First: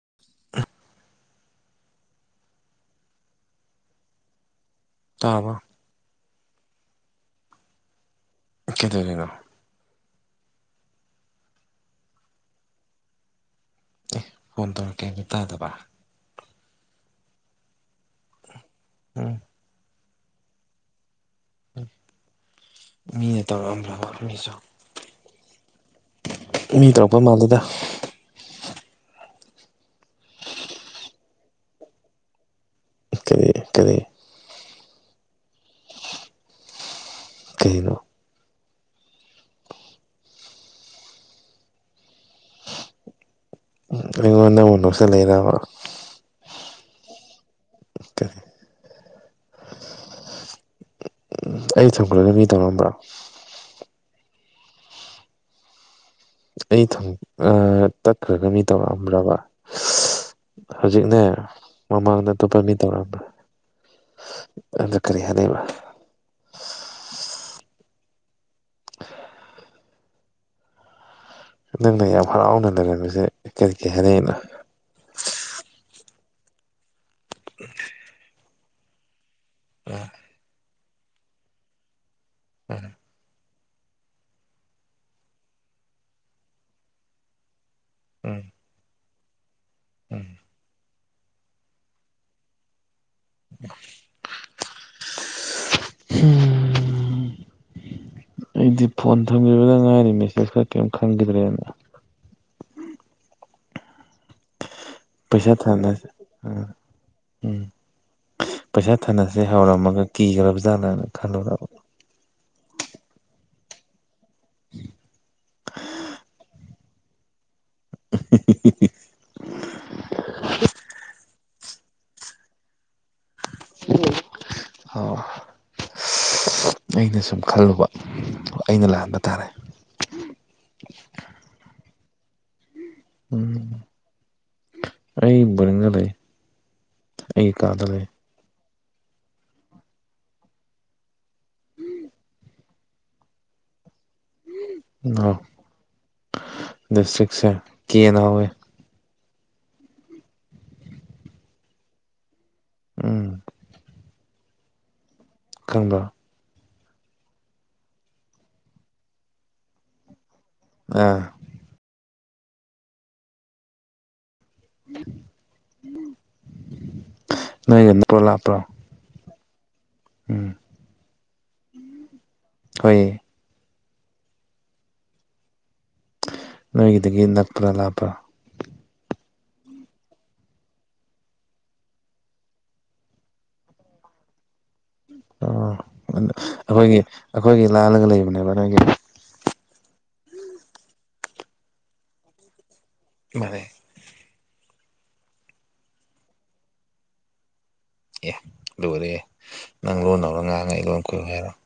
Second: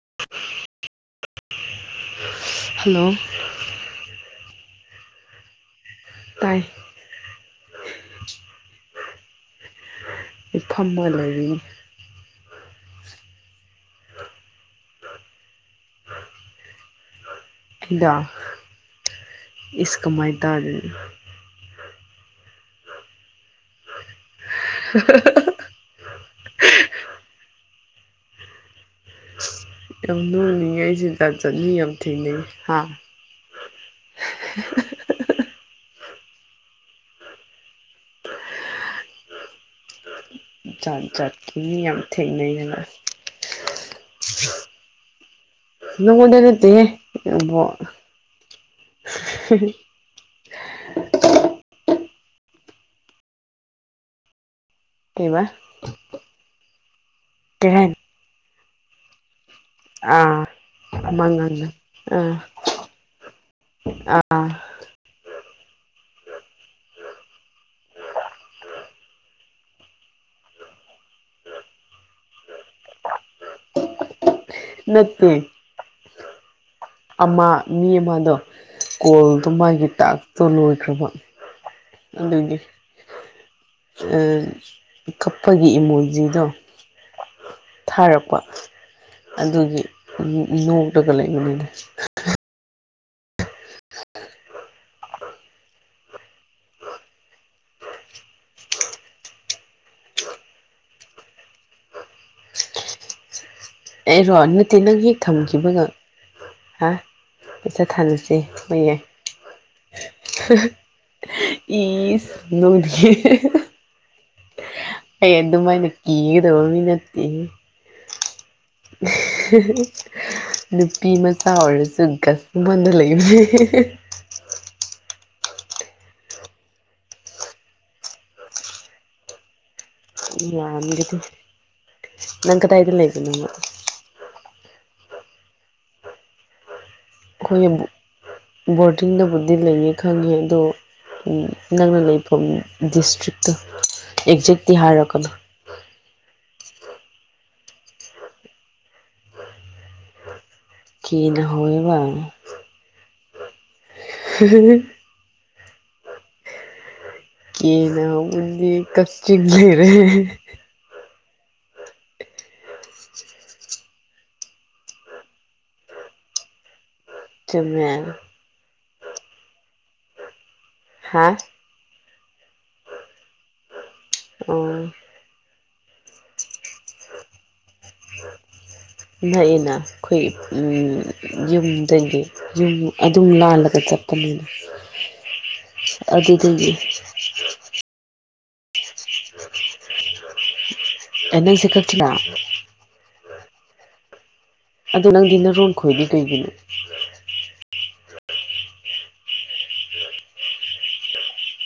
[inaudible] hello ꯇꯥꯕ ꯇꯥꯏ ꯀꯦꯗꯗꯅꯣ ꯏ ꯊꯝꯃ ꯂꯩꯔꯤ ꯑꯦ ꯐꯣꯟ ꯇꯧꯔꯛꯀꯦ ꯑ ꯇꯥꯗꯕ ꯀꯤꯗꯣ ꯎꯝ ꯏꯁ ꯀꯃꯥ ꯇꯥꯔꯤ ꯃꯤꯅ ꯇꯧꯔꯛꯑꯝꯕ꯭ꯔꯕ ꯃꯤꯁꯨ ꯍ ꯍ ꯍ ꯃꯤ ꯇꯧꯔꯛꯄꯩ ꯃꯥꯜꯂꯤꯗ ꯌꯥꯝ ꯂꯣꯡꯅꯤꯡꯉ ꯑꯩꯁꯤꯗ ꯆꯠꯅꯤ ꯌꯥꯝ ꯊꯦꯡꯅꯩ ꯍꯥ ꯀꯔꯤ ꯀꯔꯤ [unintelligible] ꯀꯩꯅꯣ ꯆꯠ ꯆꯠ ꯊ ꯌꯥꯝ ꯊꯦꯡꯅꯅ ꯑꯩꯉꯣꯟ ꯅꯉ ꯅꯣꯛꯁ ꯂꯩꯔꯕ ꯅꯪꯉꯣꯟꯗ ꯅꯠꯇꯦꯍꯦ ꯅꯪꯕꯣ ꯑꯣꯀꯦꯦ [unintelligible] [unintelligible] ꯎꯝ ꯑꯩ ꯊꯝꯈ꯭ꯔꯒ ꯃꯤ ꯇꯧꯔꯛꯑꯝꯕ꯭ꯔꯣ ꯀꯕ ꯑꯩ ꯊ ꯀꯩ ꯍꯥꯏꯅꯣ ꯇꯠꯈ꯭ꯔꯒ ꯃꯤ ꯇꯧꯔꯛꯑꯝꯕ꯭ꯔꯕ ꯑꯥ ꯍꯧꯖꯤꯛꯅꯦ ꯑꯃ ꯉꯥꯡꯅ ꯃꯃꯥꯡꯗ ꯑꯥ ꯑꯇꯣꯞꯄ ꯃꯤ ꯇꯧꯔꯝꯕ꯭ꯔꯥ ꯑꯥ ꯑꯗꯨ ꯀꯔꯤ ꯍꯥꯏꯕ ꯅꯪꯅ ꯌꯥꯝ ꯍꯔꯥꯎꯅ ꯂꯩꯔꯝꯃꯤꯁꯦ ꯀꯔꯤ ꯀꯔꯤ ꯍꯥꯏꯔꯛꯏꯅꯣ ꯅꯠꯇꯦ ꯑꯃ ꯃꯤ ꯑꯃꯗꯣ ꯀꯣꯜꯗꯣ ꯃꯥꯒꯤ ꯇꯥꯛꯇꯣ ꯂꯣꯏꯈ꯭ꯔꯕ ꯑꯗꯨꯗꯤ ꯎꯝ ꯀꯞꯄꯒꯤ ꯏꯃꯣꯖꯤꯗꯣ ꯊꯥꯔꯛꯄ ꯎꯝ ꯑꯗꯨꯒꯤ ꯎꯝ ꯅꯣꯛꯔꯒ ꯂꯩꯕꯅꯤꯗ ꯍꯝ ꯑꯩꯗꯤ ꯐꯣꯟ ꯊꯝꯈꯤꯕꯗ ꯉꯥꯏꯔꯤ ꯃꯦꯁꯦꯖ ꯀ ꯀꯔꯤꯝ ꯈꯪꯈꯤꯗ꯭ꯔꯦꯅ ꯑꯩꯔꯣ ꯅꯠꯇꯦ ꯅꯪ ꯍꯦꯛ ꯄꯩꯁꯥ ꯊꯝꯈꯤꯕꯒ ꯊꯥꯅꯁꯦ ꯍꯥ ꯎꯝ ꯄꯩꯁꯥ ꯊꯥꯅꯁꯤ ꯄꯩꯁꯥ ꯍꯣꯏꯌꯦ ꯊꯥꯅꯁꯦ ꯍꯧꯔꯝꯃꯒ ꯀꯤꯈ꯭ꯔꯕꯖꯥꯠꯂꯅ ꯈꯜꯂꯨꯔꯕ ꯏꯁ ꯏ ꯑꯩ ꯑꯗꯨꯝꯃꯥꯏꯅ ꯀꯤꯒꯗꯕ ꯃꯤ ꯅꯠꯇꯦꯍꯦ ꯎ ꯅꯨꯄꯤ ꯃꯆꯥ ꯑꯣꯏꯔꯁꯨ ꯒꯁꯃꯟꯗ ꯂꯩ ꯑꯣ ꯑꯩꯅ ꯁꯨꯝ ꯈꯜꯂꯨꯕ ꯑꯩꯅ ꯂꯥꯟꯕ ꯇꯥꯔꯦ ꯌꯥꯗꯤ ꯅꯪ ꯀ ꯇ ꯏꯗꯤ ꯂꯩ ꯅꯪ ꯎꯝ ꯑꯩ ꯒ ꯂꯩ ꯑꯩꯒꯤ ꯑꯩꯈꯣꯏꯒꯤ ꯀꯥꯗ ꯂꯩ ꯕꯣꯔꯗꯤꯡꯗꯕꯨꯗꯤ ꯂꯩꯅꯤ ꯈꯪꯉꯦ ꯑꯗꯣ ꯅꯪꯅ ꯂꯩꯐꯝ ꯗꯤꯁꯇ꯭ꯔꯤꯛꯇ ꯑꯦꯛꯖꯦꯤ ꯍꯥꯏꯔꯛꯀꯅꯨ ꯎꯝ ꯗꯤꯁꯇ꯭ꯔꯤꯛꯁꯦ ꯀꯦꯅ ꯍꯧꯋꯤ ꯀꯅ ꯍꯣꯏꯕ ꯎꯝ ꯍꯨꯍꯨ ꯍꯨ ꯈꯪꯕ ꯀꯦꯅ ꯍꯧꯕꯗꯤ ꯀꯛꯆꯤꯡ ꯂꯩꯔꯦ ꯑꯥ ꯆꯨꯝꯃꯦ ꯅꯣꯏꯒ ꯅꯛꯄ꯭ꯔꯣ ꯂꯥꯞꯄ꯭ꯔꯣ ꯍꯥꯥ ꯍ ꯑꯣ ꯅꯣꯏꯒꯤꯗꯒꯤ ꯅꯛꯄ꯭ꯔꯥ ꯂꯥꯞꯄ꯭ꯔꯥ ꯅꯛꯏꯅ ꯑꯩꯈꯣꯏ ꯎꯝ ꯌꯨꯝꯗꯒꯤ ꯨꯝ ꯑꯗꯨꯝ ꯂꯅꯥꯜꯂꯒ ꯆꯠꯄꯅꯤꯅ ꯑꯣ ꯑꯗꯨꯗꯒꯤ ꯑꯗꯨ ꯑꯩꯈꯣꯏꯒꯤ ꯑꯩꯈꯣꯏꯒꯤ ꯂꯥꯜꯂꯒ ꯂꯩꯕꯅꯦꯕ ꯅꯪꯒꯤ ꯑꯦ ꯅꯪꯁꯦ ꯈꯛꯇꯤꯂ ꯃꯥꯅꯦ ꯑꯗꯨ ꯅꯪꯗꯤ ꯅꯔꯣꯟ ꯈꯣꯏꯗꯤ ꯀꯩꯒꯤꯅꯦ ꯑꯦ ꯑꯗꯨ ꯑꯣꯏꯔ ꯑꯦ ꯅꯪ ꯂꯣꯟ ꯂꯧꯧꯔ ꯉꯥꯡꯉ ꯑꯩ ꯂꯣꯟ ꯀꯨꯏꯨ ꯍꯥꯏꯔꯣ [inaudible]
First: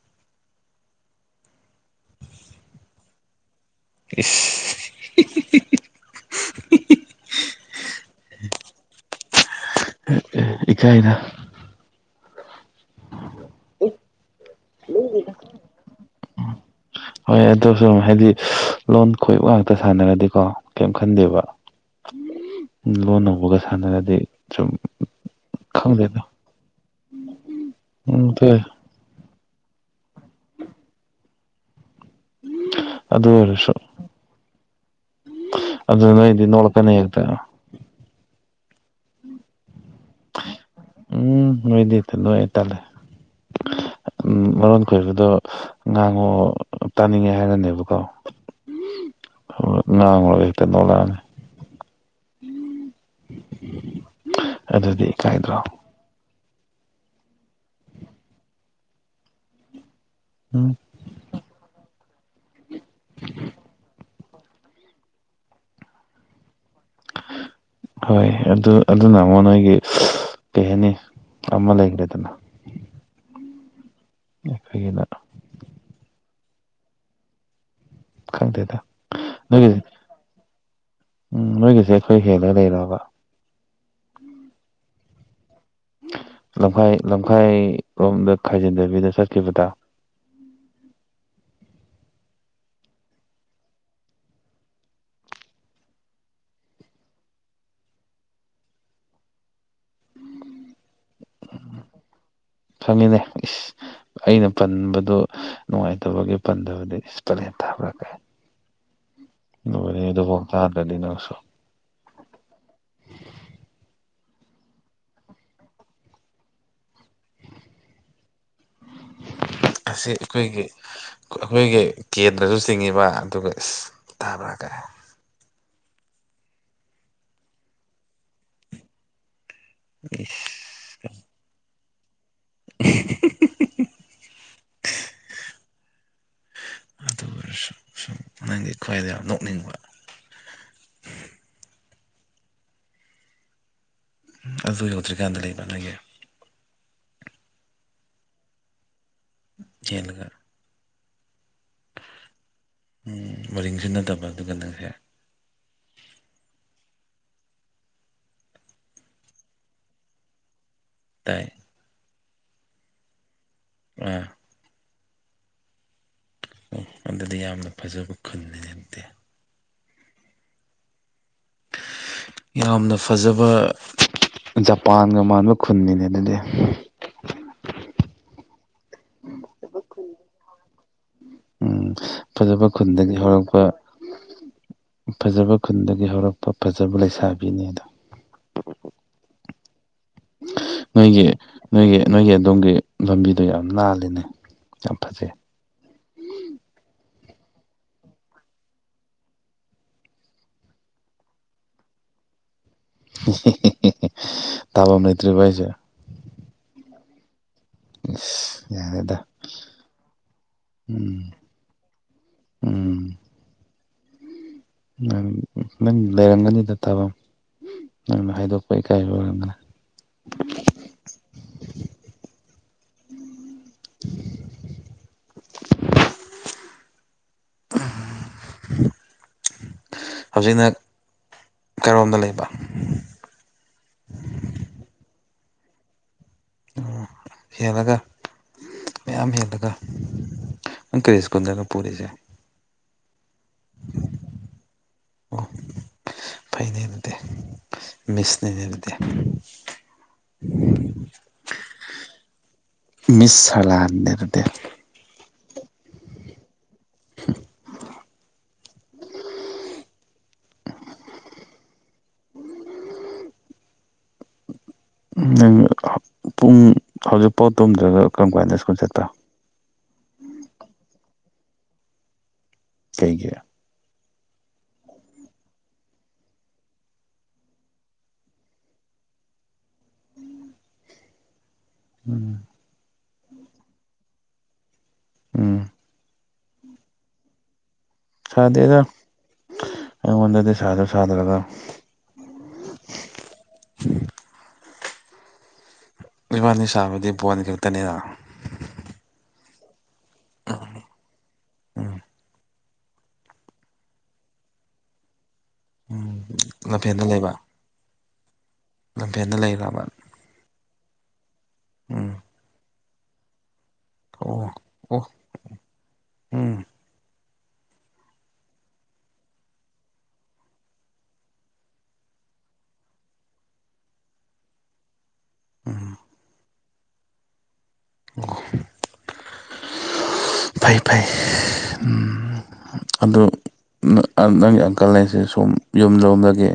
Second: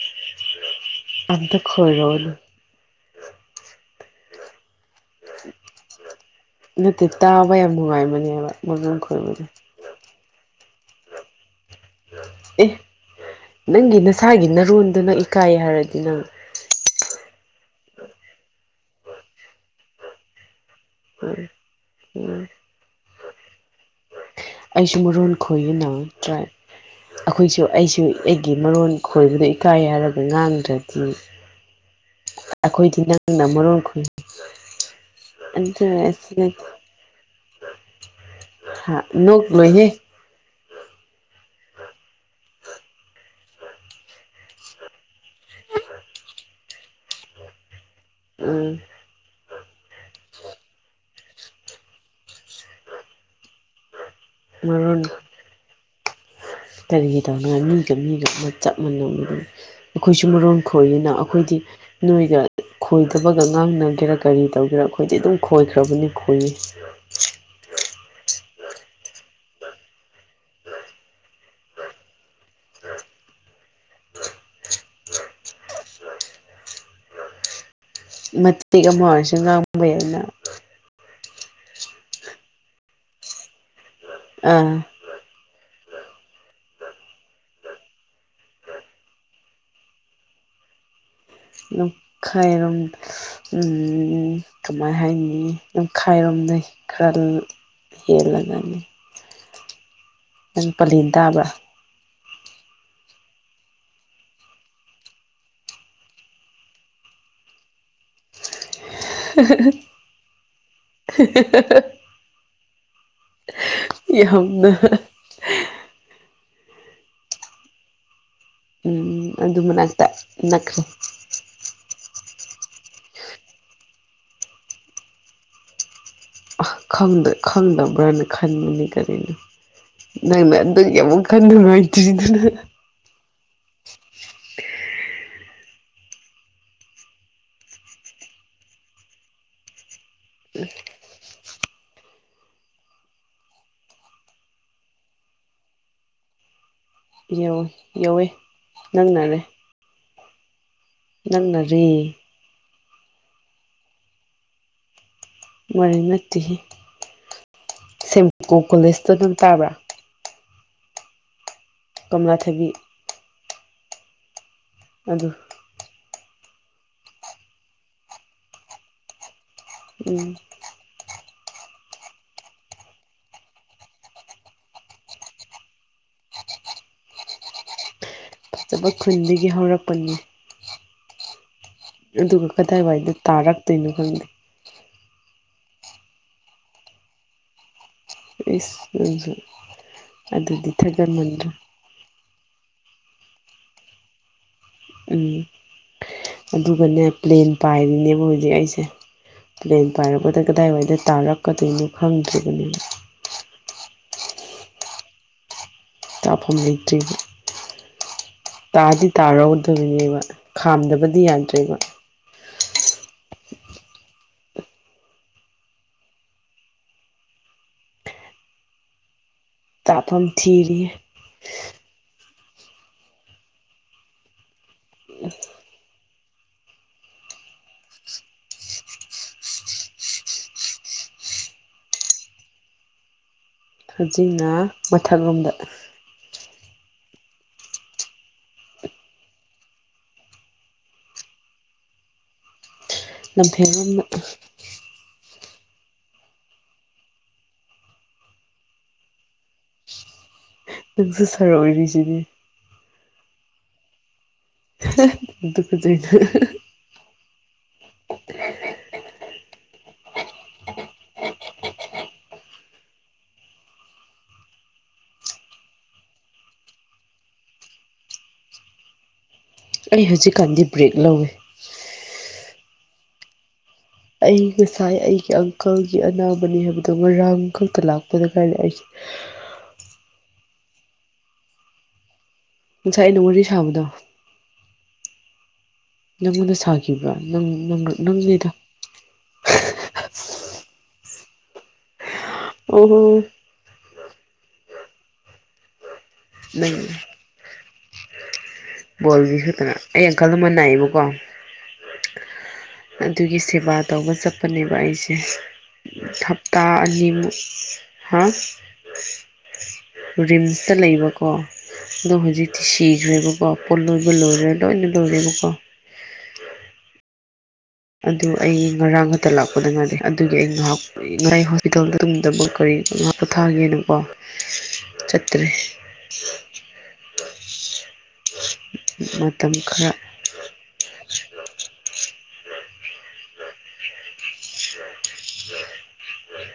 ꯑꯝꯇ ꯈꯣꯏꯔꯣꯅꯦ ꯏꯁ ꯍꯤ ꯍꯤ ꯍꯤ ꯍꯤ ꯅꯠꯇꯦ ꯇꯥꯕ ꯌꯥꯝ ꯅꯨꯡꯉꯥꯏꯕꯅꯦꯕ ꯃꯔꯣꯟ ꯈꯣꯏꯕꯁꯦ ꯏꯀꯥꯏꯗ ꯑꯦ ꯅꯪꯒꯤ ꯅꯁꯥꯒꯤ ꯅꯔꯣꯟꯗꯨ ꯅꯪ ꯏꯀꯥꯏ ꯍꯥꯏꯔꯗꯤ ꯅꯪ ꯍꯣꯏ ꯑꯗꯨꯁꯨ ꯍꯥꯏꯗꯤ ꯂꯣꯟ ꯈꯣꯏꯕ ꯉꯥꯛꯇ ꯁꯥꯟꯅꯔꯗꯤꯀꯣ ꯀꯔꯤꯝ ꯈꯟꯗꯦꯕ ꯂꯣꯟ ꯅꯧꯕꯒ ꯁꯥꯟꯅꯔꯗꯤ ꯁꯨꯝ ꯑꯩꯁꯨ ꯃꯔꯣꯟ ꯈꯣꯏꯅ ꯈꯪꯗꯦꯗ ꯇ꯭ꯔꯥꯏꯞ ꯑꯩꯈꯣꯏꯁꯨ ꯑꯩꯁꯨ ꯎꯝ ꯑꯩꯒꯤ ꯊꯣꯛꯑꯦ ꯃꯔꯣꯟ ꯈꯣꯏꯕꯅ ꯏꯀꯥꯏ ꯍꯥꯢꯔꯒ ꯉꯥꯡꯗ꯭ꯔꯗꯤ ꯑꯩꯈꯣꯏꯗꯤ ꯑꯗꯨ ꯅꯪꯅ ꯑꯣꯏꯔꯁꯨ ꯃꯔꯣꯟ ꯈꯣꯢ ꯑꯗꯨ ꯅꯣꯏꯗꯤ ꯅꯣꯛꯂꯛꯀꯅꯤ ꯍꯦꯛꯇ [inaudible] ꯎꯝ ꯅꯣꯏꯗꯤ ꯐꯠꯂꯣꯏ ꯇꯜꯂꯦ ꯎꯝ ꯃꯔꯣꯟ ꯀꯣꯏꯕꯗꯣ ꯉꯥꯡꯉꯣ ꯇꯥꯅꯤꯡꯉꯦ ꯍꯥꯏꯔꯅꯦꯕꯀꯣ ꯎꯝ ꯉꯥꯡꯉꯨꯔꯒ ꯍꯦꯛꯇ ꯅꯣꯛꯂꯛꯑꯅꯤ ꯃꯔꯣꯟ ꯑꯗꯨꯗꯤ ꯏꯀꯥꯏꯗ꯭ꯔꯣ ꯀꯔꯤꯒꯤ ꯇꯧꯅꯉꯥꯢ ꯃꯤꯒ ꯃꯤꯒ ꯑꯃ ꯆꯞ ꯃꯥꯟꯅꯕꯁꯤꯕꯨ ꯑꯩꯈꯣꯏꯁꯨ ꯃꯔꯣꯟ ꯎꯝ ꯈꯣꯏꯅ ꯑꯩꯈꯣꯏꯗꯤ ꯅꯣꯏꯒ ꯈꯣꯏꯗꯕꯒ ꯉꯥꯡꯅꯒꯦꯔꯥ ꯀꯔꯤ ꯇꯧꯒꯦꯔꯥ ꯑꯩꯈꯣꯏꯗꯤ ꯑꯗꯨꯝ ꯈꯣꯏꯈ꯭ꯔꯕꯅꯤ ꯈꯣꯏꯌꯦ [inaudible] ꯍꯣꯏ ꯑꯗꯨ ꯑꯗꯨꯅ ꯑꯃꯨꯛ ꯅꯣꯏꯒꯤ ꯀꯩ ꯍꯥꯏꯅꯤ ꯑꯃ ꯂꯩꯈ꯭ꯔꯦꯗꯅ ꯑꯩꯈꯣꯏꯅ ꯈꯪꯗꯦꯗ ꯃꯇꯦꯛ ꯑꯃ ꯑꯣꯏꯔꯁꯨ ꯅꯣꯏꯒꯤꯁꯦ ꯉꯥꯡꯕ ꯌꯥꯢꯅ ꯎꯝ ꯅꯣꯏꯒꯤꯁꯦ ꯑꯩꯈꯣꯏ ꯍꯦꯜꯂ ꯂꯩꯔꯕ ꯑꯥ ꯂꯝꯈꯥꯏ ꯂꯝꯈꯥꯏꯔꯣꯝꯗ ꯈꯥꯏꯖꯤꯟꯗꯕꯤꯗ ꯆꯠꯈꯤꯕꯗ ꯂꯥꯝꯈꯥꯢꯔꯣꯝꯗ ꯎꯝ ꯀꯃꯥꯏ ꯍꯥꯏꯅꯤ ꯂꯥꯝꯈꯥꯏꯔꯣꯝꯗꯩ ꯈꯔ ꯍꯦꯂꯒꯅꯤ ꯅꯪ ꯄꯥꯂꯦꯟ ꯇꯥꯕꯔꯥ ꯈꯪꯉꯤꯅꯦ ꯑꯩꯅ ꯄꯟꯕꯗꯨ ꯅꯨꯡꯉꯥꯏꯇꯕꯒꯤ ꯄꯟꯗꯕꯅꯤ ꯏꯁ ꯄ꯭ꯂꯦꯟ ꯇꯥꯕꯔꯥ ꯒꯥꯢꯅ ꯂꫭꯏꯔ‌ꯦ ꯑꯗꯨꯐꯥ‌ꯎ ꯇꯥꯗꯔꯗꯤ ꯅꯪꯁꯨ [inaudible] ꯌꯥꯝꯅ ꯎꯝ ꯑꯗꯨ ꯃꯅꯥꯛꯇ ꯑꯁꯤ ꯑꯩꯈꯣꯏꯒꯤ ꯅꯛꯈ꯭ꯔꯦ ꯑꯩꯈꯣꯏꯒꯤ ꯀꯦꯟꯇꯁꯨ ꯆꯤꯡꯉꯤꯕ ꯑꯗꯨꯒ ꯇꯥꯕ꯭ꯔꯥꯒ ꯈꯪꯗꯕ꯭ꯔꯅ ꯈꯟꯕꯅꯤ ꯀꯔꯤꯅꯣ ꯅꯪꯅ ꯏꯁ ꯑꯗꯨꯒꯤ ꯑꯃꯨꯛ ꯋꯥꯈꯥꯜ ꯅꯨꯡꯉꯥꯏꯗꯤꯗꯨꯅ [inaudible] [unintelligible] ꯑꯗꯨ ꯑꯣꯏꯔꯁꯨ ꯁꯨꯝ ꯅꯪꯒꯤ ꯈꯨꯍꯥꯢꯗꯣ ꯌꯥꯝ ꯅꯣꯛꯅꯤꯡꯕ ꯑꯗꯨ ꯌꯧꯗ꯭ꯔꯤꯀꯥꯟꯗ ꯂꯩꯕ ꯅꯣꯏꯒꯤ ꯌꯧꯋꯦ ꯌꯧꯋꯦ ꯅꯪꯅꯔꯦ ꯌꯦꯅꯒꯔ [inaudible] ꯅꯪꯅꯔꯤ ꯃꯔꯤꯡꯁꯨ ꯅꯠꯇꯕ ꯑꯗꯨꯒ ꯅꯪꯁꯦ ꯃꯔꯤꯡ ꯅꯠꯇꯦ ꯁꯀꯣ ꯀꯣꯂꯦꯖꯇꯣ ꯑꯗꯨ ꯇꯥꯕ꯭ꯔꯥ ꯇꯥꯏ ꯀꯝꯂꯥ ꯊꯕꯤ ꯑ ꯑꯗꯨ ꯑꯦ ꯑꯗꯨꯗꯤ ꯌꯥꯝꯅ ꯐꯖꯕ ꯈꯨꯜꯅꯤ ꯑꯗꯤ ꯎꯝ ꯌꯥꯝꯅ ꯐꯖꯕ ꯖꯄꯥꯟꯒ ꯃꯥꯟꯕ ꯈꯨꯟꯅꯤꯅꯦ ꯑꯗꯨꯗꯤ ꯐꯖꯕ ꯈꯨꯟꯗꯒꯤ ꯍꯧꯔꯛꯄꯅꯤ ꯎꯝ ꯑꯗꯨꯒ ꯐꯖꯕ ꯀꯗꯥꯏꯋꯥꯏꯗ ꯈꯨꯟꯗꯒꯤ ꯍꯧꯔꯛꯄ ꯇꯥꯔꯛꯇꯣꯏꯅꯣ ꯈꯪꯗꯦ ꯐꯖꯕ ꯈꯨꯟꯗꯒꯤ ꯍꯧꯔꯛꯄ ꯐꯖꯕ ꯂꯩꯁꯥꯕꯤꯅꯤ ꯑꯗꯣ ꯏꯁ ꯑꯗꯨꯁꯨ ꯑꯗꯨꯗꯤ ꯅꯣꯏꯒꯤ ꯊꯥꯒꯠꯃꯟꯗ꯭ꯔꯦ ꯅꯣꯏꯒꯤ ꯅꯣꯏꯒꯤ ꯑꯗꯣꯝꯒꯤ ꯂꯝꯕꯤꯗꯣ ꯌꯥꯝ ꯂꯅꯥꯜꯂꯤꯅꯦ ꯎꯝ ꯑꯗꯨꯒꯅꯦ ꯄ꯭ꯂꯦꯟ ꯄꯥꯏꯔꯤꯅꯦꯕ ꯍꯧꯖꯤꯛ ꯑꯩꯁꯦ ꯄ꯭ꯂꯦꯟ ꯄꯥꯏꯔꯛꯄꯗ ꯀꯗꯥꯏꯋꯥꯏꯗ ꯇꯥꯔꯛꯀꯗꯣꯏꯅꯣ ꯈꯪꯗ꯭ꯔꯤꯕꯅꯦꯕ ꯍꯦ ꯍꯦ ꯍꯦ ꯇꯥꯕꯝ ꯂꯩꯇ꯭ꯔꯤꯕ ꯑꯩꯁꯦ ꯀꯥꯐꯝ ꯂꯩꯇ꯭ꯔꯤꯕ ꯏꯁ ꯇꯥꯗꯤ ꯌꯥꯔꯦꯗ ꯇꯥꯔꯧꯗꯣꯏꯅꯦꯕ ꯈꯥꯝꯗꯕꯗꯤ ꯎꯝ ꯌꯥꯗ꯭ꯔꯦꯕ ꯎꯝ ꯅꯪ ꯅꯪ ꯂꯩꯔꯝꯒꯅꯤꯗ ꯊꯕ ꯅꯪꯅ ꯍꯥꯏꯗꯣꯛꯄ ꯏꯀꯥꯏ ꯑꯣꯏꯔꯝꯒꯅꯤ ꯇꯥꯐꯝ ꯊꯤꯔꯤ ꯎꯝ ꯍꯧꯖꯤꯛꯅ ꯀꯔꯣꯝꯗ ꯂꯩꯕ ꯍꯧꯖꯤꯛꯅ ꯃꯊꯛꯂꯣꯝꯗ ꯑꯣ ꯍꯦꯜꯂꯒ ꯃꯌꯥꯝ ꯍꯦꯜꯂꯒ ꯏꯪꯀꯔꯦꯖꯀꯨꯟꯂꯒ ꯄꯨꯔꯤꯁꯦ ꯂꯝ ꯐꯌꯥꯝꯅ ꯑꯣ ꯐꯅꯦ ꯑꯗꯨꯗꯦ ꯃꯤꯁꯅꯦꯅꯦ ꯑꯗꯨꯗꯦ ꯅꯪꯁꯨ ꯁꯥꯔ ꯑꯣꯏꯔꯤꯁꯤꯗꯤ ꯃꯤꯁ ꯁꯂꯥꯥꯟꯗꯦꯔꯗꯦ ꯗꯨ ꯈꯨꯨꯗꯅ ꯅꯪ ꯄꯨꯡ ꯍꯧꯖꯤꯛꯐꯥꯎ ꯇꯨꯝꯗ꯭ꯔꯒ ꯀꯔꯝ ꯀꯥꯟꯗ ꯁ꯭ꯀꯨꯜ ꯆꯠꯄ ꯑꯩ ꯍꯧꯖꯤꯛꯀꯥꯟꯗꯤ ꯕ꯭ꯔꯦꯛ ꯂꯧꯋꯦ ꯀꯩꯒꯤ ꯑꯩ ꯉꯁꯥꯏ ꯑꯩꯒꯤ ꯑꯪꯀꯜꯒꯤ ꯑꯅꯥꯕꯅꯤ ꯍꯥꯏꯕꯗꯣ ꯉꯔꯥꯡ ꯈꯛꯇ ꯂꯥꯛꯄꯗ ꯀꯥꯔ ꯑꯩ [inaudible] ꯎꯝ ꯉꯁꯥꯏ ꯑꯩꯅ ꯋꯥꯔꯤ ꯁꯥꯕꯗꯣ ꯎꯝ ꯅꯪꯉꯣꯟꯗ ꯁꯥꯈꯤꯕ꯭ꯔꯥ ꯅꯪ ꯅꯪ ꯅꯪꯅꯤꯗ ꯁꯥꯗꯦꯗ ꯑꯩꯉꯣꯟꯗꯗꯤ ꯁꯥꯗ꯭ꯔ ꯁꯥꯗ꯭ꯔꯒ [unintelligible] ꯏꯕꯥꯅꯤ ꯅꯪ ꯁꯥꯕꯗꯤ ꯕꯣꯟ ꯈꯛꯇꯅꯤꯅ ꯕꯣꯜꯒꯤ ꯈꯛꯇꯅ ꯑꯩ ꯑꯪꯈꯜ ꯑꯃ ꯅꯥꯏꯌꯦꯕꯀꯣ ꯎꯝ ꯑꯗꯨꯒꯤ ꯁꯦꯕꯥ ꯇꯧꯕ ꯆꯠꯄꯅꯦꯕ ꯑꯩꯁꯦ ꯎꯝ ꯍꯞꯇꯥ ꯂꯝꯐꯦꯟꯗ ꯂꯩꯕ ꯑꯅꯤꯃꯨꯛ ꯍꯥ ꯂꯝꯐꯦꯟꯗ ꯂꯩꯔꯕ ꯔꯤꯝꯁꯇ ꯂꯩꯕꯀꯣ ꯎꯝ ꯑꯗꯣ ꯍꯧꯖꯤꯛꯇꯤ ꯁꯤꯈ꯭ꯔꯦꯕ ꯄꯨꯂꯣꯏꯕ ꯑꯣ ꯂꯣꯏꯔꯦ ꯂꯣꯏꯅ ꯑꯣ ꯂꯣꯏꯔꯦꯕꯀꯣ ꯎꯝ ꯑꯗꯨ ꯑꯩ ꯉꯔꯥꯡ ꯈꯛꯇ ꯂꯥꯛꯄꯗ ꯉꯗꯦ ꯑꯗꯨꯒꯤ ꯑꯩ ꯉꯥꯏꯍꯥꯛ ꯍꯣꯁꯄꯤꯇꯥꯜꯗ ꯇꯗꯕ ꯀꯔꯤ ꯄꯣꯊꯥꯒꯦꯅꯀꯣ [inaudible] ꯆꯠꯇꯔꯤ ꯎꯝ ꯃꯇꯝ ꯈꯔ ꯐꯩ ꯐꯩ ꯎꯝ ꯑꯗꫭ ꯅꯪꯒꯤ ꯑꯪꯀꯜ ꯍꯥꯏꯁꯦ ꯁꫭꯝ ꯌꯨꯝꯂꫭꯝꯗꯒꯤ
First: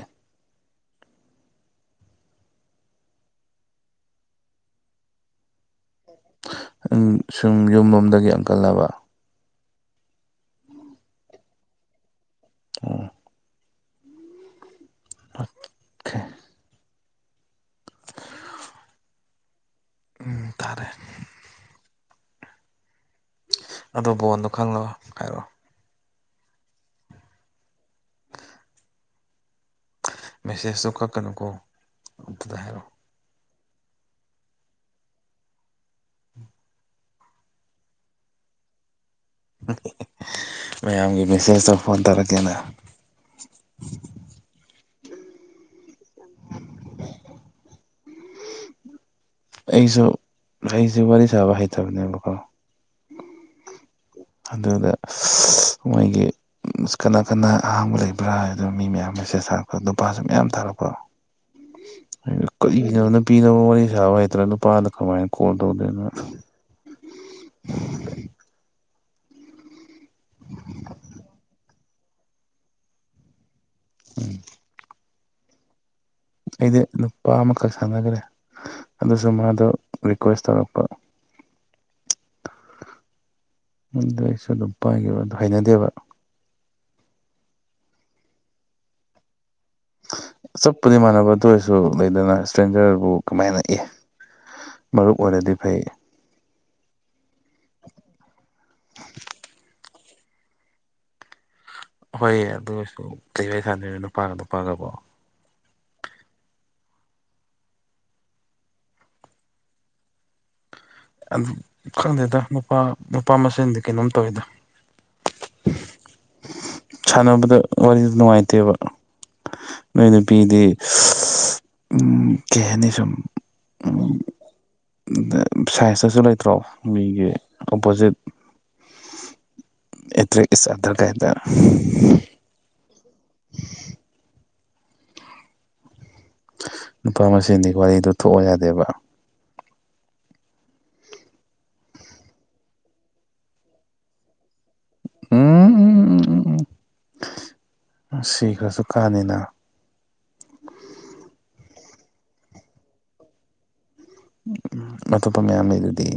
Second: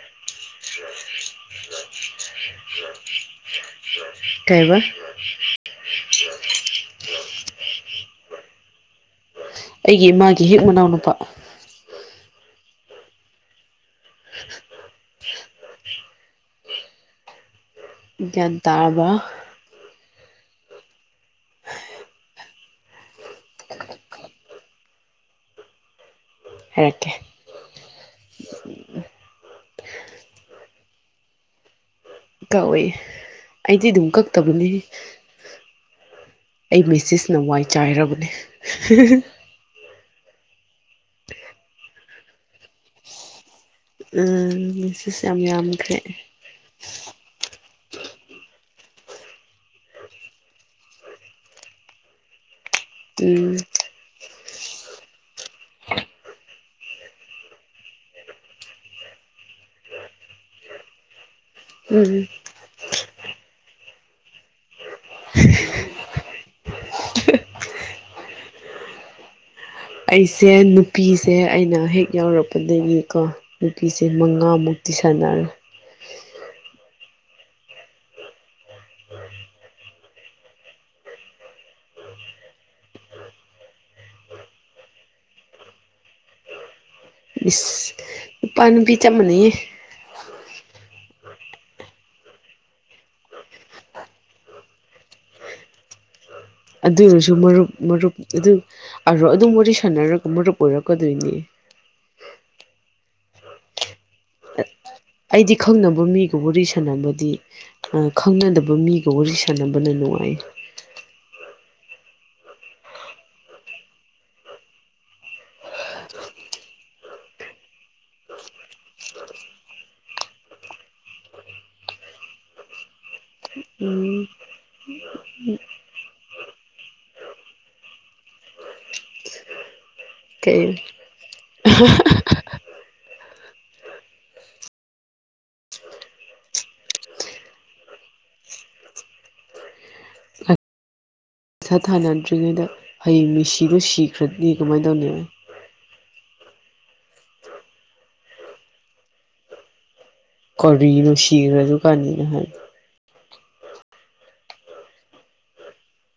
[inaudible] [inaudible] ꯀꯩꯕ [unintelligible] ꯎꯝ ꯁꯨꯝ ꯌꯨꯝꯂꯣꯝꯗꯒꯤ ꯑꯪꯀꯜꯂꯕ ꯑꯩꯒꯤ ꯏꯃꯥꯒꯤ ꯍꯦꯛ ꯃꯅꯥꯎ ꯅꯨꯨꯄꯥ ꯑꫭ [unintelligible] ꯒꯤꯌꯟ ꯇꯥꯔꯕ ꯎꯝ ꯇꯥꯔꯦ ꯑꯗꫭ ꯕꯣꯟꯗꯣ ꯈꯪꯂꯣ ꯍꯥꯏꯔꯛꯑꯣ ꯍꯏꯔꯛꯀꯦ ꯃꯦꯁꯦꯁꯇꯣ ꯀꯛꯀꯅꯨꯀꯣ ꯑꯝꯇꯗ ꯀꯛꯑꫭꯏ ꯍꯥꯏꯔꯛꯑꯣ ꯑꯩꯗꯤ ꯑꯗꯨꯝ ꯀꯛꯇꯕꯅꯤ ꯑꯩ ꯃꯦꯁꯦꯁꯅ ꯋꯥꯏ ꯆꯥꯏꯔꯕꯅꯦ ꯃꯌꯥꯝꯒꯤ ꯃꯦꯁꯦꯖꯇꫭ ꯐꯣꯟ ꯇꯧꯔꯛꯀꯦꯅ ꯎꯝ ꯃꯦꯁꯦꯍ ꯌꯥꯝ ꯌꯥꯝꯈ꯭ꯔꯦ [inaudible] ꯑꯩꯁꯨ ꯑꯩꯁꯨ ꯋꯥꯔꯤ ꯁꯥꯕ ꯍꯩꯇꯕꯅꯦꯕꯀꯣ ꯎꯝ ꯑꯗꯨꯗ ꯃꯣꯏꯒꯤ ꯃꯤꯁ ꯀꯅꯥ ꯀꯅꯥ ꯑꯍꯥꯡꯕ ꯂꯩꯕ꯭ꯔꯥ ꯍꯥꯏ ꯑꯗꯨ ꯃꯤ ꯃꯌꯥꯝ ꯃꯦꯁꯦꯁ ꯊꯥꯔꯛꯄꯗꫭ ꯅꯨꯄꯥꯁꯨ ꯃꯌꯥꯝ ꯊꯥꯔꯛꯄ꯭ꯔꯣ [inaudible] ꯎꯝ ꯀꯩꯒꯤꯅꫭ ꯅꯨꯄꯤꯗꯥꯕꯎ ꯋꯥꯔꯤ ꯁꯥꯕ ꯍꯩꯇ꯭ꯔ ꯅꯨꯄꯥꯗ ꯀꯃꯥꯏꯅ ꯀꯣꯜ ꯇꯧꯗꯣꯏꯅꯣ ꯑꯩꯁꯦ ꯅꯨꯄꯤꯁꯦ ꯑꯩꯅ ꯍꯦꯛ ꯌꯥꯎꯔꯛꯄꯗꯒꯤꯀꯣ ꯅꯨꯄꯤꯁꯦ ꯃꯉꯥꯃꯨꯛꯇꯤ ꯁꯥꯟꯅꯔꯦ ꯑꯩꯗꯤ ꯅꯨꯄꯥ ꯑꯃꯈꯛ ꯁꯥꯟꯅꯈꯒ꯭ꯔꯦ ꯑꯗꯨꯁꯨ ꯃꯥꯗꯣ ꯔꯤꯀ꯭ꯋꯦꯁ ꯇꯧꯔꯛꯄ ꯑꯗꯨ ꯑꯩꯁꯨ ꯅꯨꯄꯥꯒꯤ ꯋꯥꯗꫭ ꯍꯩꯅꯗꯦꯕ ꯏꯁ ꯅꯨꯄꯥ ꯅꯨꯄꯤ ꯆꯞ ꯃꯥꯟꯅꯩꯌꯦ ꯆꯞꯄꯨꯗꯤ ꯃꯥꯟꯅꯕ ꯑꯗꯨ ꯑꯣꯏꯔꯁꯨ ꯂꯩꯗꯅ ꯏꯁꯇ꯭ꯔꯦꯟꯖꯔꯕꯨ ꯀꯃꯥꯏꯅ ꯏꯏ ꯃꯔꯨꯞ ꯑꯣꯏꯔꯗꯤ ꯐꯩ ꯑꯗꯨꯑꫭꯏꯁꯨ ꯃꯔꯨꯞ ꯃꯔꯨꯞ ꯑꯗꯨ ꯑꯔꯣ ꯑꯗꯨꯝ ꯋꯥꯔꯤ ꯁꯥꯟꯅꯔꯒ ꯃꯔꯨꯞ ꯑꯣꯏꯔꯛꯀꯗꯣꯏꯅꯦ ꯍꯣꯏ ꯑꯗꯨ ꯑꯣꯏꯁꯨ ꯀꯩ ꯋꯥꯔꯤ ꯁꯥꯟꯅꯗꫭꯏꯅꫭ ꯅꯨꯄꯥꯒ ꯅꯨꯄꯥꯒꯕꯣ ꯑꯩꯗꯤ ꯈꯪꯅꯕ ꯃꯤꯒ ꯋꯥꯔꯤ ꯁꯥꯟꯅꯕꯗꯤ ꯈꯪꯅꯗꯕ ꯃꯤꯒ ꯋꯥꯔꯤ ꯁꯥꯟꯅꯕꯅ ꯅꯨꯡꯉꯥꯏꯌꯦ ꯑꯗꯨ ꯈꯪꯗꯦꯗ ꯅꯨꯄꯥ ꯅꯨꯄꯥ ꯃꯁꯦꯟꯗꯤ ꯀꯩꯅꯣꯝ ꯇꯧꯋꯤꯗ ꯁꯥꯟꯅꯕꯗ ꯋꯥꯔꯤꯗꯨ ꯅꯨꯡꯉꯥꯏꯇꯦꯕ ꯅꯣꯏ ꯅꯨꯄꯤꯗꯤ ꯎꯝ ꯀꯩꯍꯥꯅꯤ ꯁꯨꯝ ꯎꯝ [unintelligible] ꯁꯥꯏꯟꯁꯇꯁꯨ ꯂꯩꯇ꯭ꯔꯣ ꯃꯤꯒꯤ ꯑꯣꯄꯣꯖꯤꯠ ꯑꯦꯇꯔꯦꯛ ꯀꯩ ꯏꯁ ꯑꯗꯔ ꯀꯥꯏꯅ ꯅꯨꯄꯥ ꯃꯁꯦꯟꯗꯤ ꯋꯥꯔꯤꯗꯨ ꯊꯣꯛꯑꯣ ꯌꯥꯗꯦꯕ ꯄꯩꯁꯥ ꯊꯥꯅꯗ꯭ꯔꯤꯉꯩꯗ ꯍꯌꯦꯡ ꯃꯤꯁꯤꯗꯨ ꯁꯤꯈ꯭ꯔꯅꯤ ꯀꯃꯥꯏꯅ ꯇꯧꯅꯤ ꯎꯝ ꯎꯝ ꯎꯝ ꯎꯝ ꯎꯝ ꯁꯤ ꯈꯔꯁꯨ ꯀꯥꯟꯅꯤꯅ ꯀꯧꯔꯤꯔꯣ ꯁꯤꯒꯔꯥꯖꯨ ꯀꯥꯟꯅꯤꯅ ꯍꯥꯏꯗꯣ ꯑꯇꯣꯞꯄ ꯃꯌꯥꯝ ꯂꯩꯗꯨꯗꯤ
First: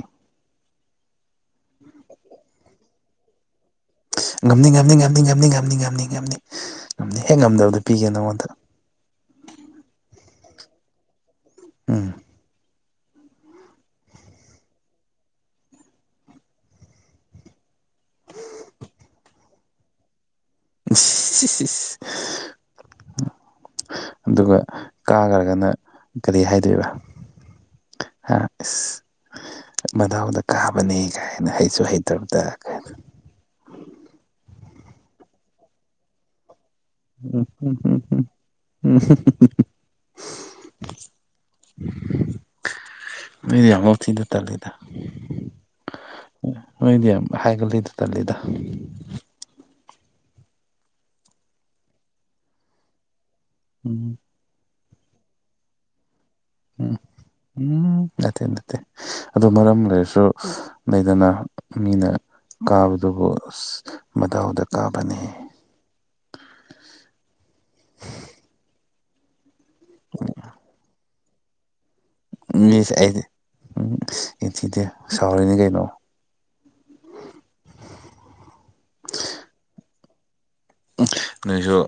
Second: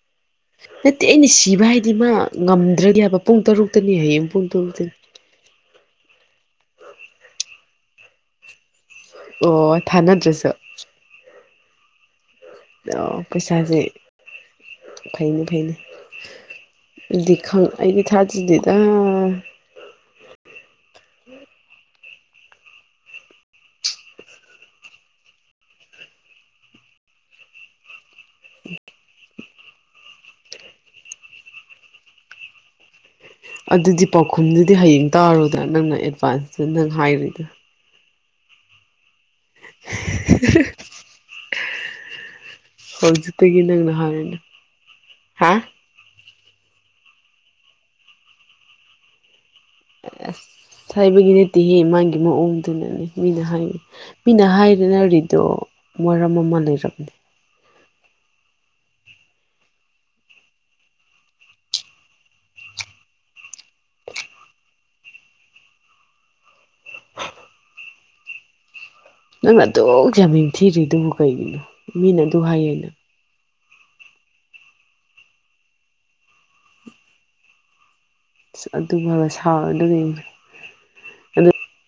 ꯅꯠꯇꯦ ꯑꯩꯅ ꯁꯤꯕ ꯍꯥꯏꯗꯤ ꯃꯥ ꯉꯝꯗ꯭ꯔꯗꯗꯤ ꯍꯥꯏꯕ ꯄꯨꯡ ꯇꯔꯨꯛꯇꯅꯤ ꯍꯥꯌꯦꯡ ꯉꯝꯅꯤ ꯉꯝꯅꯤ ꯉꯝꯅꯤ ꯉꯝꯅꯤ ꯉꯝꯅꯤ ꯉꯝꯅꯤ ꯉꯝꯅꯤ ꯉꯝꯅꯤ ꯍꯦꯛ ꯉꯝꯗꯕꯗ ꯄꯤꯒꯦ ꯅꯉꯣꯟꯗ ꯑꯣ ꯊꯥꯅꯗ꯭ꯔꯁꯨ ꯎꯝ ꯑꯣ ꯄꯩꯁꯥꯁꯦ ꯐꯩꯅꯤ ꯐꯩꯅꯤ ꯂꯤꯗꯤ ꯈꯪ ꯑꯩꯒꯤ ꯊꯥꯖꯗꯤꯗ [unintelligible] ꯑꯗꯨꯒ ꯀꯥꯒ꯭ꯔꯥꯒꯅ ꯀꯔꯤ ꯍꯥꯏꯗꯣꯏꯕ [unintelligible] ꯃꯗꯥꯎꯗ ꯀꯥꯕꯅꯤ ꯀꯥꯏꯅ ꯍꯩꯁꯨ ꯍꯩꯇꯕꯗꯥ ꯑꯗꯨꯗꯤ ꯄꯥꯎꯈꯨꯝꯗꯨꯗꯤ ꯍꯌꯦꯡ ꯇꯥꯔꯣꯗꯅ ꯅꯪꯅ ꯑꯦꯗꯚꯥꯟꯁꯇ ꯅꯪ [unintelligible] ꯍꯥꯏꯔꯤꯗꯣ ꯍꯧꯖꯤꯛꯇꯒꯤ ꯃꯗꯤ ꯅꯪꯅ ꯑꯝꯕꯥꯎ ꯊꯤꯗ ꯍꯥꯏꯔꯤꯅ ꯇꯥꯗꯦꯗ ꯍꯥ ꯑꯣꯏꯗꯤ ꯌꯥꯝ ꯍꯥꯏꯒꯜꯂꯤ ꯇꯜꯂꯤꯗ ꯑꯁ ꯊꯣꯏꯕꯒꯤ ꯅꯠꯇꯦꯍꯦ ꯃꯥꯒꯤ ꯃꯑꯣꯡꯗꯨꯅꯅꯦ ꯃꯤꯅ ꯍꯥꯏꯌꯦ ꯎꯝ ꯃꯤꯅ ꯍꯥꯏꯔꯤꯅꯔꯤꯗꯣ ꯃꯔꯝ ꯑꯃ ꯎꯝ ꯂꯩꯔꯕꯅꯦ ꯎꯝ ꯅꯠꯇꯦ ꯅꯠꯇꯦ ꯑꯗꯨ ꯃꯔꯝ ꯂꯩꯔꯁꯨ ꯂꯩꯗꯅ ꯃꯤꯅ ꯀꯥꯕꯗꯨꯕꯨ ꯑꯁ ꯃꯗꯥꯎꯗ ꯀꯥꯕꯅꯤ ꯅꯪꯅ ꯑꯗꯨꯛ ꯌꯥꯝꯅ ꯌꯦꯡꯊꯤꯔꯨꯏꯗꯨꯕꯨ ꯀꯩꯒꯤꯅꯣ ꯃꯤꯅ ꯑꯗꯨ ꯍꯥꯏꯌꯦꯅ ꯃꯤꯁꯦ ꯑꯩꯗꯤ ꯎꯝ ꯌꯦꯡꯊꯤꯗꯦ ꯁꯥꯎꯔꯤꯅꯤ ꯀꯩꯅꯣ ꯑꯗꯨꯐꯥꯎꯒ ꯁꯥꯥꯎꯔꯗꯨ ꯂꯩ ꯅꯣꯏꯁꯨ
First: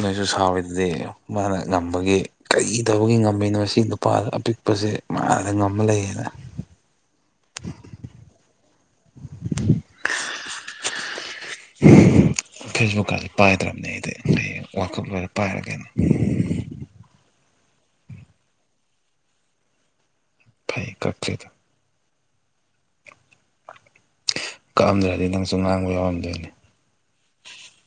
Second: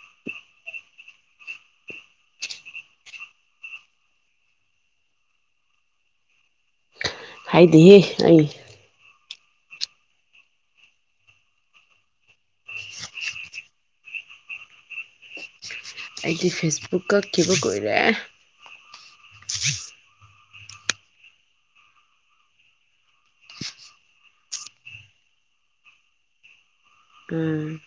ꯅꯣꯏꯁꯨ ꯁꯥꯎꯔꯤꯗꯨꯗꯤ ꯃꯥꯅ ꯉꯝꯕꯒꯤ ꯀꯔꯤ ꯇꯧꯕꯒꯤ ꯉꯝꯃꯤꯅꯣ ꯁꯤ ꯅꯨꯄꯥ ꯑꯄꯤꯛ ꯄꯥꯁꯦ ꯃꯥꯗ ꯉꯝꯃ ꯂꯩꯌꯦꯅ ꯍꯥꯏꯗꯤꯍꯦ ꯑꯩ ꯐꯦꯁꯕꯨꯛꯀꯥꯁꯦ ꯄꯥꯏꯗ꯭ꯔꯕꯅꯦ ꯑꯩꯗꯤ ꯍꯌꯦꯡ ꯋꯥꯀꯞ ꯂꯣꯏꯔ ꯄꯥꯏꯔꯒꯦꯅ ꯑꯩꯗꯤ ꯐꯦꯁꯕꯨꯛ ꯀꯛꯈꯤꯕ ꯀꯨꯏꯔꯦ ꯐꯩ ꯀꯛ꯭ꯇꯔꯤꯗꯣ ꯀꯛꯑꯝꯗ꯭ꯔꯗꯤ ꯅꯪꯁꯨ ꯉꯥꯡꯕ ꯌꯥꯎꯔꯝꯗꯣꯏꯅꯤ ꯎꯝ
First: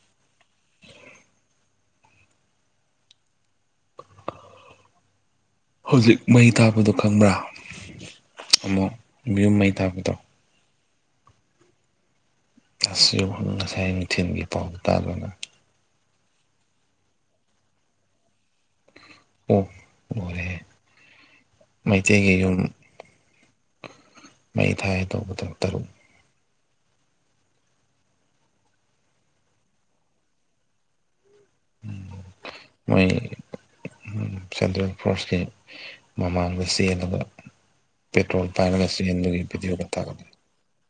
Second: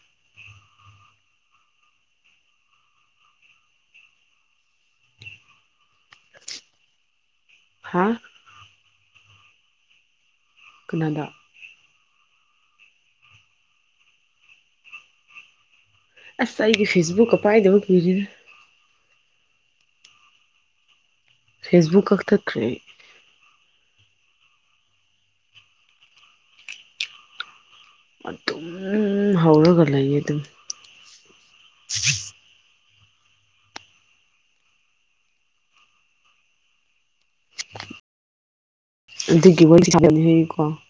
ꯍꯧꯖꯤꯛ ꯃꯩ ꯊꯥꯕꯗꯣ ꯈꯪꯕ꯭ꯔꯥ ꯍꯥ ꯑꯃꯨꯛ ꯃꯌꯨꯝ ꯃꯩ ꯊꯥꯕꯗꯣ ꯀꯅꯥꯗ ꯑꯁ ꯉꯁꯥꯏ ꯅꯨꯡꯊꯤꯜꯒꯤ ꯄꯥꯎ ꯇꯥꯗ꯭ꯔꯣ ꯅꯪ ꯑꯁ ꯑꯩꯗꯤ ꯐꯦꯁꯕꯨꯛꯀꯥ ꯄꯥꯏꯗꯕ ꯀꯨꯏꯔꯦꯗ [unintelligible] ꯐꯦꯁꯕꯨꯛ ꯃꯩꯇꯩꯒꯤ ꯌꯨꯝ ꯀꯛꯊꯠꯈ꯭ꯔꯦ ꯃꯩ ꯊꯥꯏ ꯇꯧꯕꯗꯨ ꯇꯔꯨꯛ ꯑꯗꯨꯝ ꯍꯧꯔꯒ ꯂꯩꯌꯦ ꯑꯗꯨꯝ ꯃꯣꯏ ꯁꯦꯟꯇ꯭ꯔꯦꯜ ꯐꯣꯔꯁꯀꯤ ꯃꯃꯥꯡꯗ ꯆꯦꯜꯂꯨꯕ ꯄꯦꯇ꯭ꯔꯣꯜ ꯄꯥꯏꯔꯒ ꯆꯦꯟꯕꯒꯤ ꯑꯗꯨꯒꯤ ꯚꯤꯗꯤꯌꯣ ꯋꯥꯔꯤ ꯊꯥꯒꯠꯂꯦ [unintelligible]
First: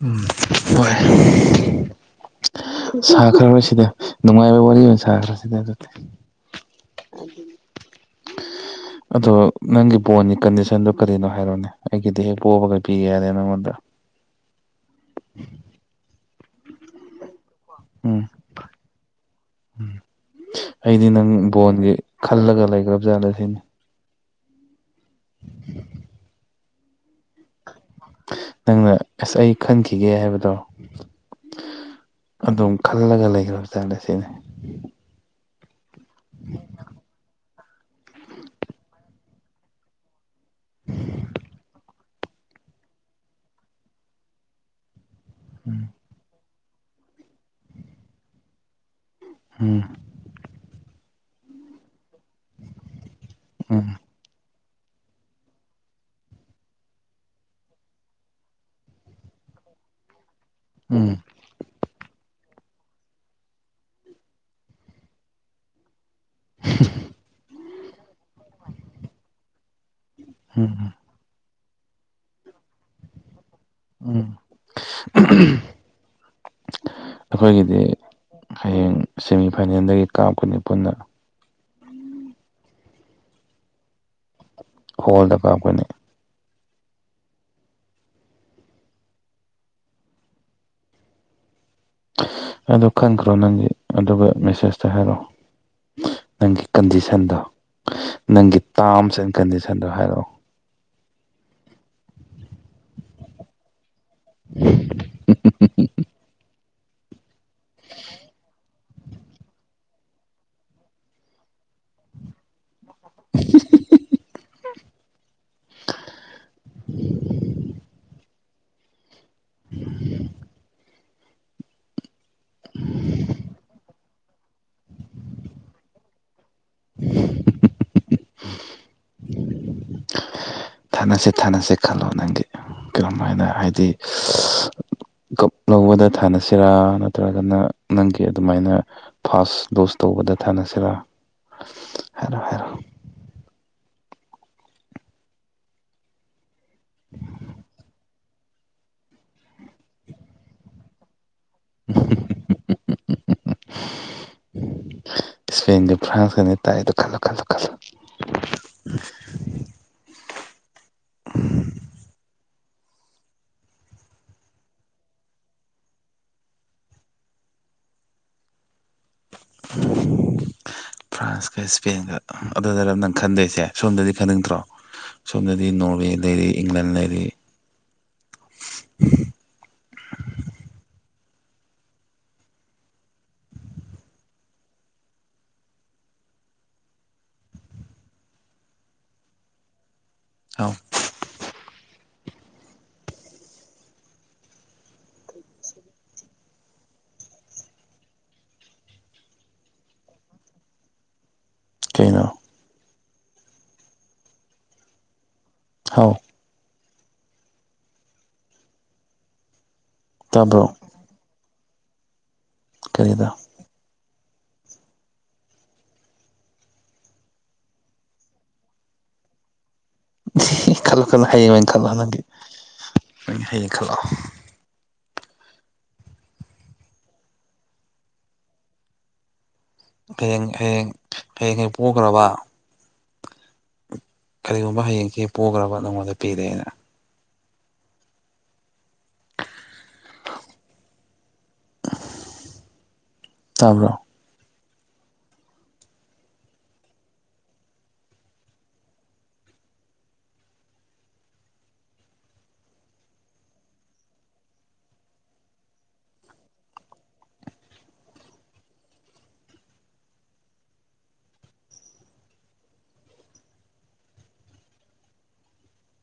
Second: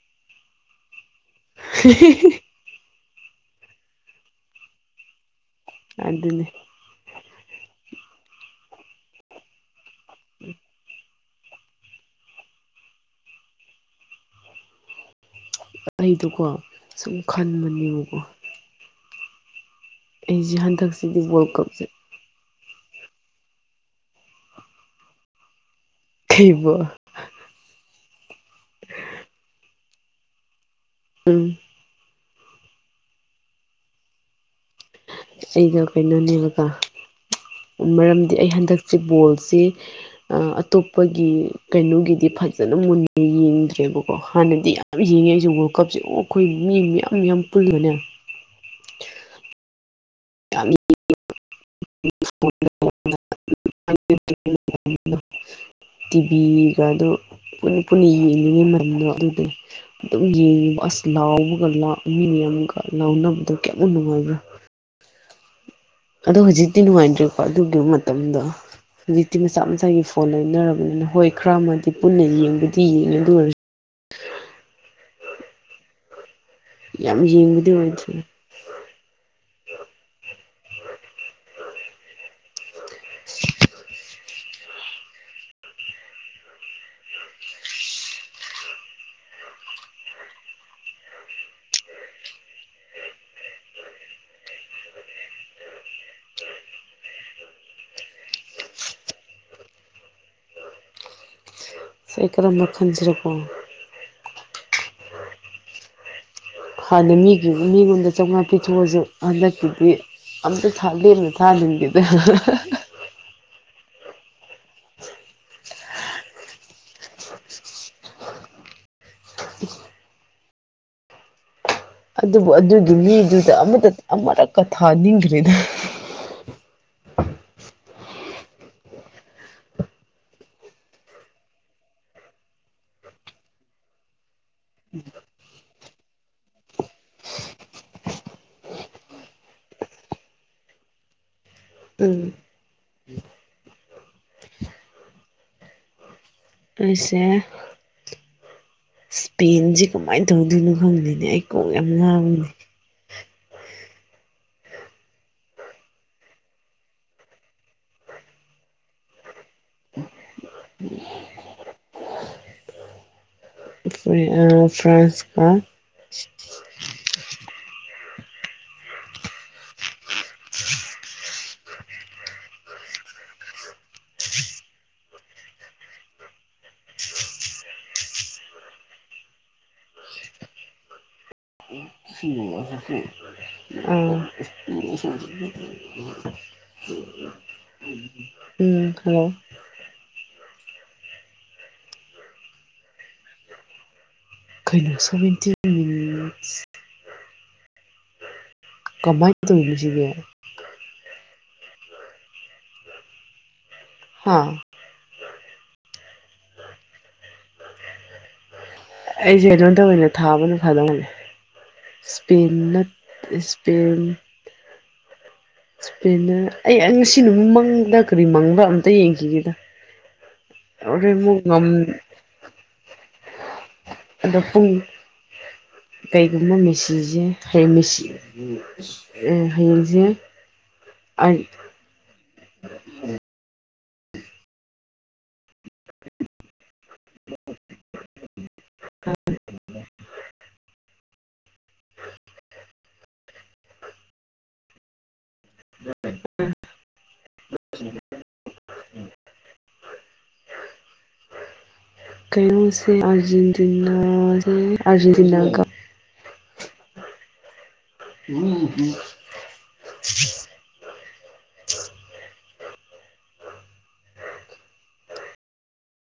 ꯎꯝ ꯍꯣꯏ [inaudible] ꯁꯥꯈ꯭ꯔꯕ ꯁꯤꯗ ꯅꯨꯡꯉꯥꯏꯕ ꯋꯥꯔꯤ ꯑꯣꯏꯅ ꯁꯥꯈ꯭ꯔꯁꯤꯗ ꯑꯗꯨ ꯑꯗꯨꯅꯦ ꯑꯗꯨ ꯑꯗꯣ ꯅꯪꯒꯤ ꯕꯣꯟꯒꯤ ꯀꯟꯗꯤꯁꯟꯗꯨꯣ ꯀꯔꯤꯅꯣ ꯍꯥꯏꯔꯣꯅꯦ ꯑꯩꯒꯤꯗꯤ ꯍꯦꯛ ꯄꯣꯕꯒ ꯄꯤꯒꯦ ꯌꯥꯗꯦ ꯅꯉꯣꯟꯗ [unintelligible] ꯃꯤꯗꯣꯀꯣ ꯁꯨꯝ ꯈꯟꯕꯅꯦꯕꯀꯣ ꯎꯝ ꯑꯩꯁꯦ ꯑꯩꯗꯤ ꯍꯟꯗꯛꯁꯤꯗꯤ ꯅꯪ ꯋꯥꯔꯜ ꯀꯞꯁꯦ ꯕꯣꯟꯒꯤ ꯈꯜꯂꯒ ꯂꯩꯈ꯭ꯔꯕꯖꯥꯠꯅ ꯁꯤꯅꯤ ꯏꯕꯨ ꯅꯪꯅ ꯑꯁ ꯑꯩ ꯈꯟꯈꯤꯒꯦ ꯍꯥꯏꯕꯗꯣ ꯎꯝ ꯑꯗꯨꯝ ꯈꯜꯂꯒ ꯂꯩꯈ꯭ꯔꯕ ꯇꯥꯔꯦ ꯁꯤꯅꯦ ꯑꯩꯒ ꯀꯩꯅꯣꯅꯦꯕꯀ ꯃꯔꯝꯗꯤ ꯑꯩ ꯍꯟꯗꯛꯁꯦ ꯕꯣꯜꯁꯦ ꯑꯇꯣꯞꯄꯒꯤ ꯀꯩꯅꯣꯒꯤꯗꯤ ꯐꯖꯅ ꯃꯨꯟꯅ ꯌꯦꯡꯗ꯭ꯔꯦꯕꯀꯣ ꯍꯥꯟꯅꯗꯤ ꯌꯥꯝ ꯌꯦꯡꯉꯦ ꯍꯧ ꯋꯥꯔꯜ ꯎꯝ ꯀꯞꯁꯦ ꯑꯣ ꯑꯩꯈꯣꯏ ꯃꯤ ꯃꯌꯥꯝ ꯌꯥꯝ ꯄꯨꯜꯂꯤꯒꯅꯦ ꯎꯝ [unintelligible] ꯎꯝ [unintelligible] ꯇꯤꯚꯤꯒꯗ ꯄꯨꯟꯅ ꯄꯨꯟꯅ ꯌꯦꯡꯂꯤꯤꯉꯩ ꯃꯔꯝꯗꯣ ꯑꯗꯨꯗꯅꯦ ꯑꯗꯨꯝ ꯌꯦꯡꯉꯤꯕ ꯑꯁ ꯎꯝ ꯂꯥꯎꯕꯒ ꯃꯤꯅꯦ ꯑꯃꯒ ꯂꯥꯎꯅꯕꯗꯣ ꯀꯌꯥꯝꯃꯨꯛ ꯅꯨꯡꯉꯥꯏꯕ꯭ꯔꯥ ꯑꯗꯣ ꯍꯧꯖꯤꯛꯇꯤ ꯅꯨꯡꯉꯥꯏꯇ꯭ꯔꯦꯀꯣ ꯑꯗꯨꯒꯤ ꯃꯇꯝꯗꯣ ꯍꯧꯖꯤꯛꯇꯤ ꯃꯆꯥ ꯃꯆꯥꯒꯤ ꯐꯣꯟ ꯎꯝ ꯂꯩꯅꯔꯕꯅꯤꯅ ꯍꯣꯏ ꯈꯔ ꯑꯃꯗꯤ ꯄꯨꯟꯅ ꯌꯦꯡꯕꯗꯤ ꯌꯦꯡꯉ ꯂ ꯑꯣꯏꯔ ꯎꯝ ꯌꯥꯝ ꯌꯦꯡꯕꯗꯤ ꯑꯩꯈꯣꯏꯒꯤꯗꯤ ꯑꯣꯏꯗ꯭ꯔꯦ ꯍꯌꯦꯡ ꯁꯦꯃꯤꯐꯥꯏꯅꯦꯜꯗꯒꯤ ꯀꯥꯞꯀꯅꯤ ꯄꯨꯟꯅ [unintelligible] ꯍꯣꯜꯗꯒ ꯑꯩꯈꯣꯏꯅ ꯑꯗ ꯈꯟꯈ꯭ꯔꯣ ꯅꯪꯗꯤ ꯑꯗꯨꯒ ꯃꯦꯁꯦꯖꯇ ꯍꯥꯏꯔꯛꯑꯣ ꯅꯪꯒꯤ ꯀꯟꯗꯤꯁꯟꯗ ꯅꯪꯒꯤ ꯇꯥꯔꯝꯁ ꯑꯦꯟ ꯀꯟꯗꯤꯁꯟꯗꯣ ꯍꯥꯏꯔꯛꯑꯣ ꯁꯦꯀ꯭ꯔꯝꯕ ꯈꯟꯖꯔꯀꯣ ꯎꯝ ꯁꯦ ꯁꯦꯠꯇ ꯍꯥꯟꯅ ꯃꯤꯒꯤ ꯃꯤꯉꯣꯝꯗ ꯆꯥꯝꯃꯉꯥ ꯄꯤꯊꯣꯛꯑꯁꯨ ꯍꯟꯗꯛꯀꯤꯨꯗꯤ ꯑꯝꯇ ꯊꯜꯗꯅꯦ ꯊꯗꯤꯦꯗ [unintelligible] [unintelligible] ꯎ ꯑꯗꯨꯕꯨ ꯑꯗꯨꯗꯤ ꯃꯤꯗꯨꯗ ꯑꯃꯗ ꯑꯃꯨꯔꯛꯀ ꯊꯥꯅꯤꯡꯈ꯭ꯔꯦꯗ [unintelligible] ꯊꯥꯅꯁꯦ ꯊꯥꯅꯁꯦ ꯈꯜꯂꯣ ꯅꯪꯒꯤ ꯀꯔꯝ ꯍꯥꯏꯅ ꯍꯥꯏꯗꯤ ꯀꯞ ꯂꯧꯕꯗ ꯊꯥꯅꯁꯤꯔꯥ ꯅꯠꯇ꯭ꯔꯒꯅ ꯅꯪꯒꯤ ꯑꯗꯨꯃꯥꯏꯅ ꯐꯥꯁ ꯗꯣꯁ ꯇꯧꯕꯗ ꯊꯥꯅꯁꯤꯔꯥ ꯎꯝ ꯍꯥꯏꯔꯣ ꯍꯥꯏꯔꯣ ꯑꯁꯦ ꯏꯁꯄꯦꯟꯁꯦ ꯀꯃꯥꯏꯅ ꯇꯧꯗꯣꯏꯅꯣ ꯈꯪꯗꯦꯅꯦ ꯑꯩ ꯀꯣꯡ ꯌꯥꯝ ꯉꯥꯡꯕꯅꯦ ꯎꯝ ꯎꯝ ꯎꯝ ꯏꯁꯄꯦꯟꯒ ꯐ꯭ꯔꯥꯟꯁꯀꯅꯤ ꯇꯥꯏꯗꯣ ꯈꯜꯂ ꯈꯜꯂ ꯈꯜꯂ ꯐ꯭ꯔꯥꯟꯁꯀꯥ [unintelligible] [unintelligible] ꯐ꯭ꯔꯥꯟꯁꯀ ꯏꯁꯄꯦꯟꯒ ꯑꯗꯨꯗꯅ ꯅꯪ ꯈꯟꯗꯣꯏꯁꯦ ꯁꯣꯝꯗꯗꯤ ꯈꯟꯅꯤꯡꯗ꯭ꯔꯣ ꯁꯣꯝꯗꯤ ꯅꯣꯔꯋꯦ ꯂꯩꯔꯤ ꯏꯪꯂꯦꯟ ꯂꯩꯔꯤ [unintelligible] [unintelligible] ꯑꯥꯎ [unintelligible] [unintelligible] ꯀꯃꯥꯏꯅ ꯇꯧꯁꯤꯒꯦ ꯆꯩꯅꯣ ꯍꯥ ꯍꯥꯎ ꯑꯩꯁꯦ ꯑꯩꯉꯣꯟꯗ ꯑꯣꯏꯅ ꯊꯥꯕꯅ ꯇꯥꯕ꯭ꯔꯣ ꯐꯥꯗꯧꯅꯦ ꯏꯁꯄꯦ ꯀꯔꯤꯗ ꯏꯁꯄꯦꯟ ꯁꯄꯦꯅ ꯑꯩ ꯉꯁꯤ ꯅꯨꯃꯤꯠ ꯃꯪꯗ ꯀꯔꯤ ꯃꯪꯕ꯭ꯔꯥ ꯑꯝꯇ ꯌꯦꯡꯈꯤꯒꯦꯗ ꯈꯥꯂ ꯍꯣꯔꯦꯟ ꯈꯅ ꯑꯃꯨꯛ ꯍꯌꯦ ꯃꯥꯟ ꯉꯝ ꯈꯥꯅ ꯍꯟꯒꯦ ꯍꯌꯦꯡ ꯈꯜꯂꯣ [unintelligible] ꯍꯌꯦꯁꯦ ꯑ ꯑꯣꯈ꯭ꯔꯕ ꯀꯔꯤꯒꯨꯝꯕ ꯍꯌꯦꯡꯁ ꯄꯈ꯭ꯔꯕ ꯅꯪꯉꯣꯟꯗ ꯄꯤꯔꯦꯅ ꯇꯥꯕ꯭ꯔꯣ [inaudible] ꯀꯩꯅꯣꯁꯦ ꯑꯔꯖꯦꯟꯇꯤꯅꯥꯁꯦ ꯑꯔꯖꯦꯟꯇꯤꯅꯥ ꯀ ꯎꯝ